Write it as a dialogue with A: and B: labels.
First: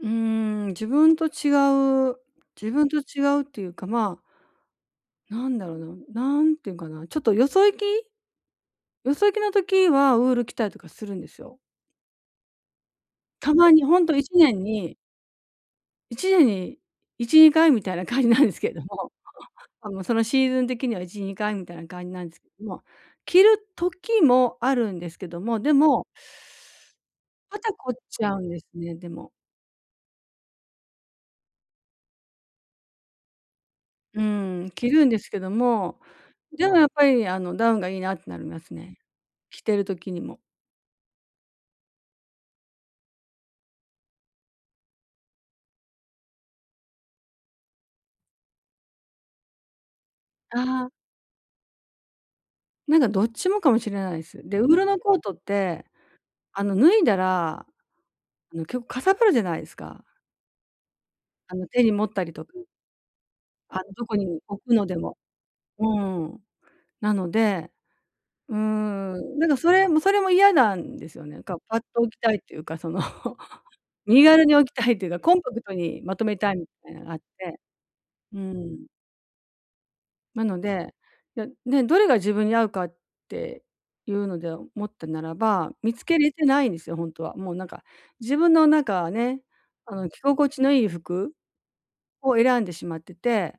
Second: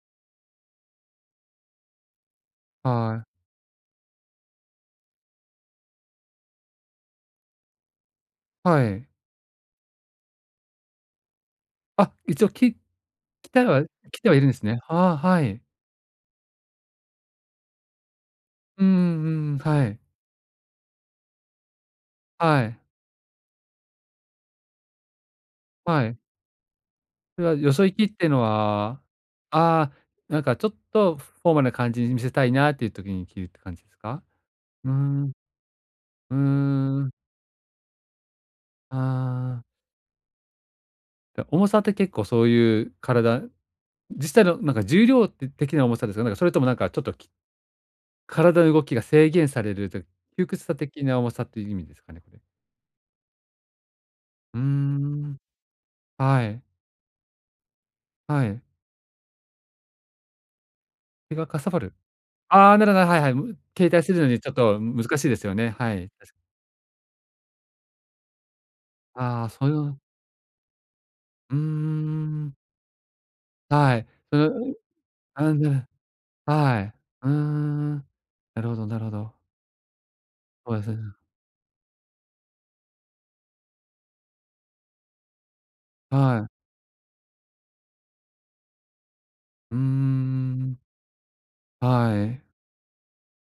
A: うーん、自分と違う、自分と
B: は
A: 違
B: い。
A: うっていうか、まあなんだろな、なんていうんかな、ちょっとよそ行き。
B: はい。
A: よそ行きの時はウール着たりとかするんですよ。
B: あ、一応き着
A: た
B: た
A: ま
B: ら
A: にほんと
B: 着
A: い
B: て
A: ち
B: はいる
A: ね
B: んで
A: ん
B: すね。
A: に
B: ああ、はい。
A: 1年に1、2回みたいな感じなんですけど
B: うんう
A: も。
B: んうんうん、は
A: あ
B: い。
A: の、そのシーズン的には1、2回みたいな感じなんですけ
B: は
A: ど
B: い。
A: も、着る時もあるんですけども、でも
B: はい。それは
A: 肩
B: よそ
A: 凝っ
B: 行きっ
A: ち
B: ていう
A: ゃう
B: の
A: んですね、
B: は、
A: でも。
B: ああ、なんかちょっとフォーマルな感じに見せたいなっていう時に着るって感じです
A: う
B: か？
A: ーん、
B: うー
A: 着るんです
B: ん。
A: けども、
B: うー
A: でもやっぱ
B: ん。
A: り、あの、ダウンがいいなってなります
B: あ
A: ね。着
B: あ。
A: てる時にも。
B: や、重さって結構そういう、体実際のなんか重量て的な重さですか？なんか、それとも、なんか、ちょっとき体の動きが制限されると、窮屈さ
A: ああ。
B: 的な重さという意味ですかね、これ？
A: なんか、どっちもかもしれないです。
B: う
A: で、
B: ー
A: ウールのコートっ
B: ん。
A: て、
B: は
A: あ
B: い。
A: の、脱いだら、
B: は
A: あの、
B: い。
A: きょかさばるじゃないですか。
B: それが
A: あ
B: か
A: の、
B: さば
A: 手に
B: る。
A: 持ったりとか。
B: ああ、なるほど、はいはい。
A: あの、
B: 携帯
A: ど
B: す
A: こ
B: るの
A: に
B: にちょっ
A: 置く
B: と
A: ので
B: 難
A: も。
B: しいですよね。
A: う
B: はい。
A: ー
B: たし
A: ん。なので、うーん、
B: あ
A: な
B: あ、
A: んか、
B: そ
A: そ
B: れ
A: れ
B: は
A: もそれも嫌なんですよね。
B: うー
A: ガバッと置きたいっ
B: ん。
A: ていうか、その、
B: はい、
A: 身軽
B: う
A: に置き
B: ん、
A: たいっていうかコンパ
B: あ、
A: ク
B: ん、じ
A: ト
B: ゃ、
A: にまとめたいみ
B: は
A: た
B: い。
A: いなのがあっ
B: うー
A: て、
B: ん。
A: うー
B: なるほど
A: ん。
B: なるほど。
A: なの
B: そうです
A: で、
B: ね。
A: で、ね、どれが自分に合うかっていうので思ったならば、見つけれ
B: は
A: て
B: い。
A: ないんですよ、ほんとは。もう、なんか、自分のなんか、ね、
B: うー
A: あの、着心地の
B: ん。
A: いい服
B: は
A: を
B: い。
A: 選んでしまってて。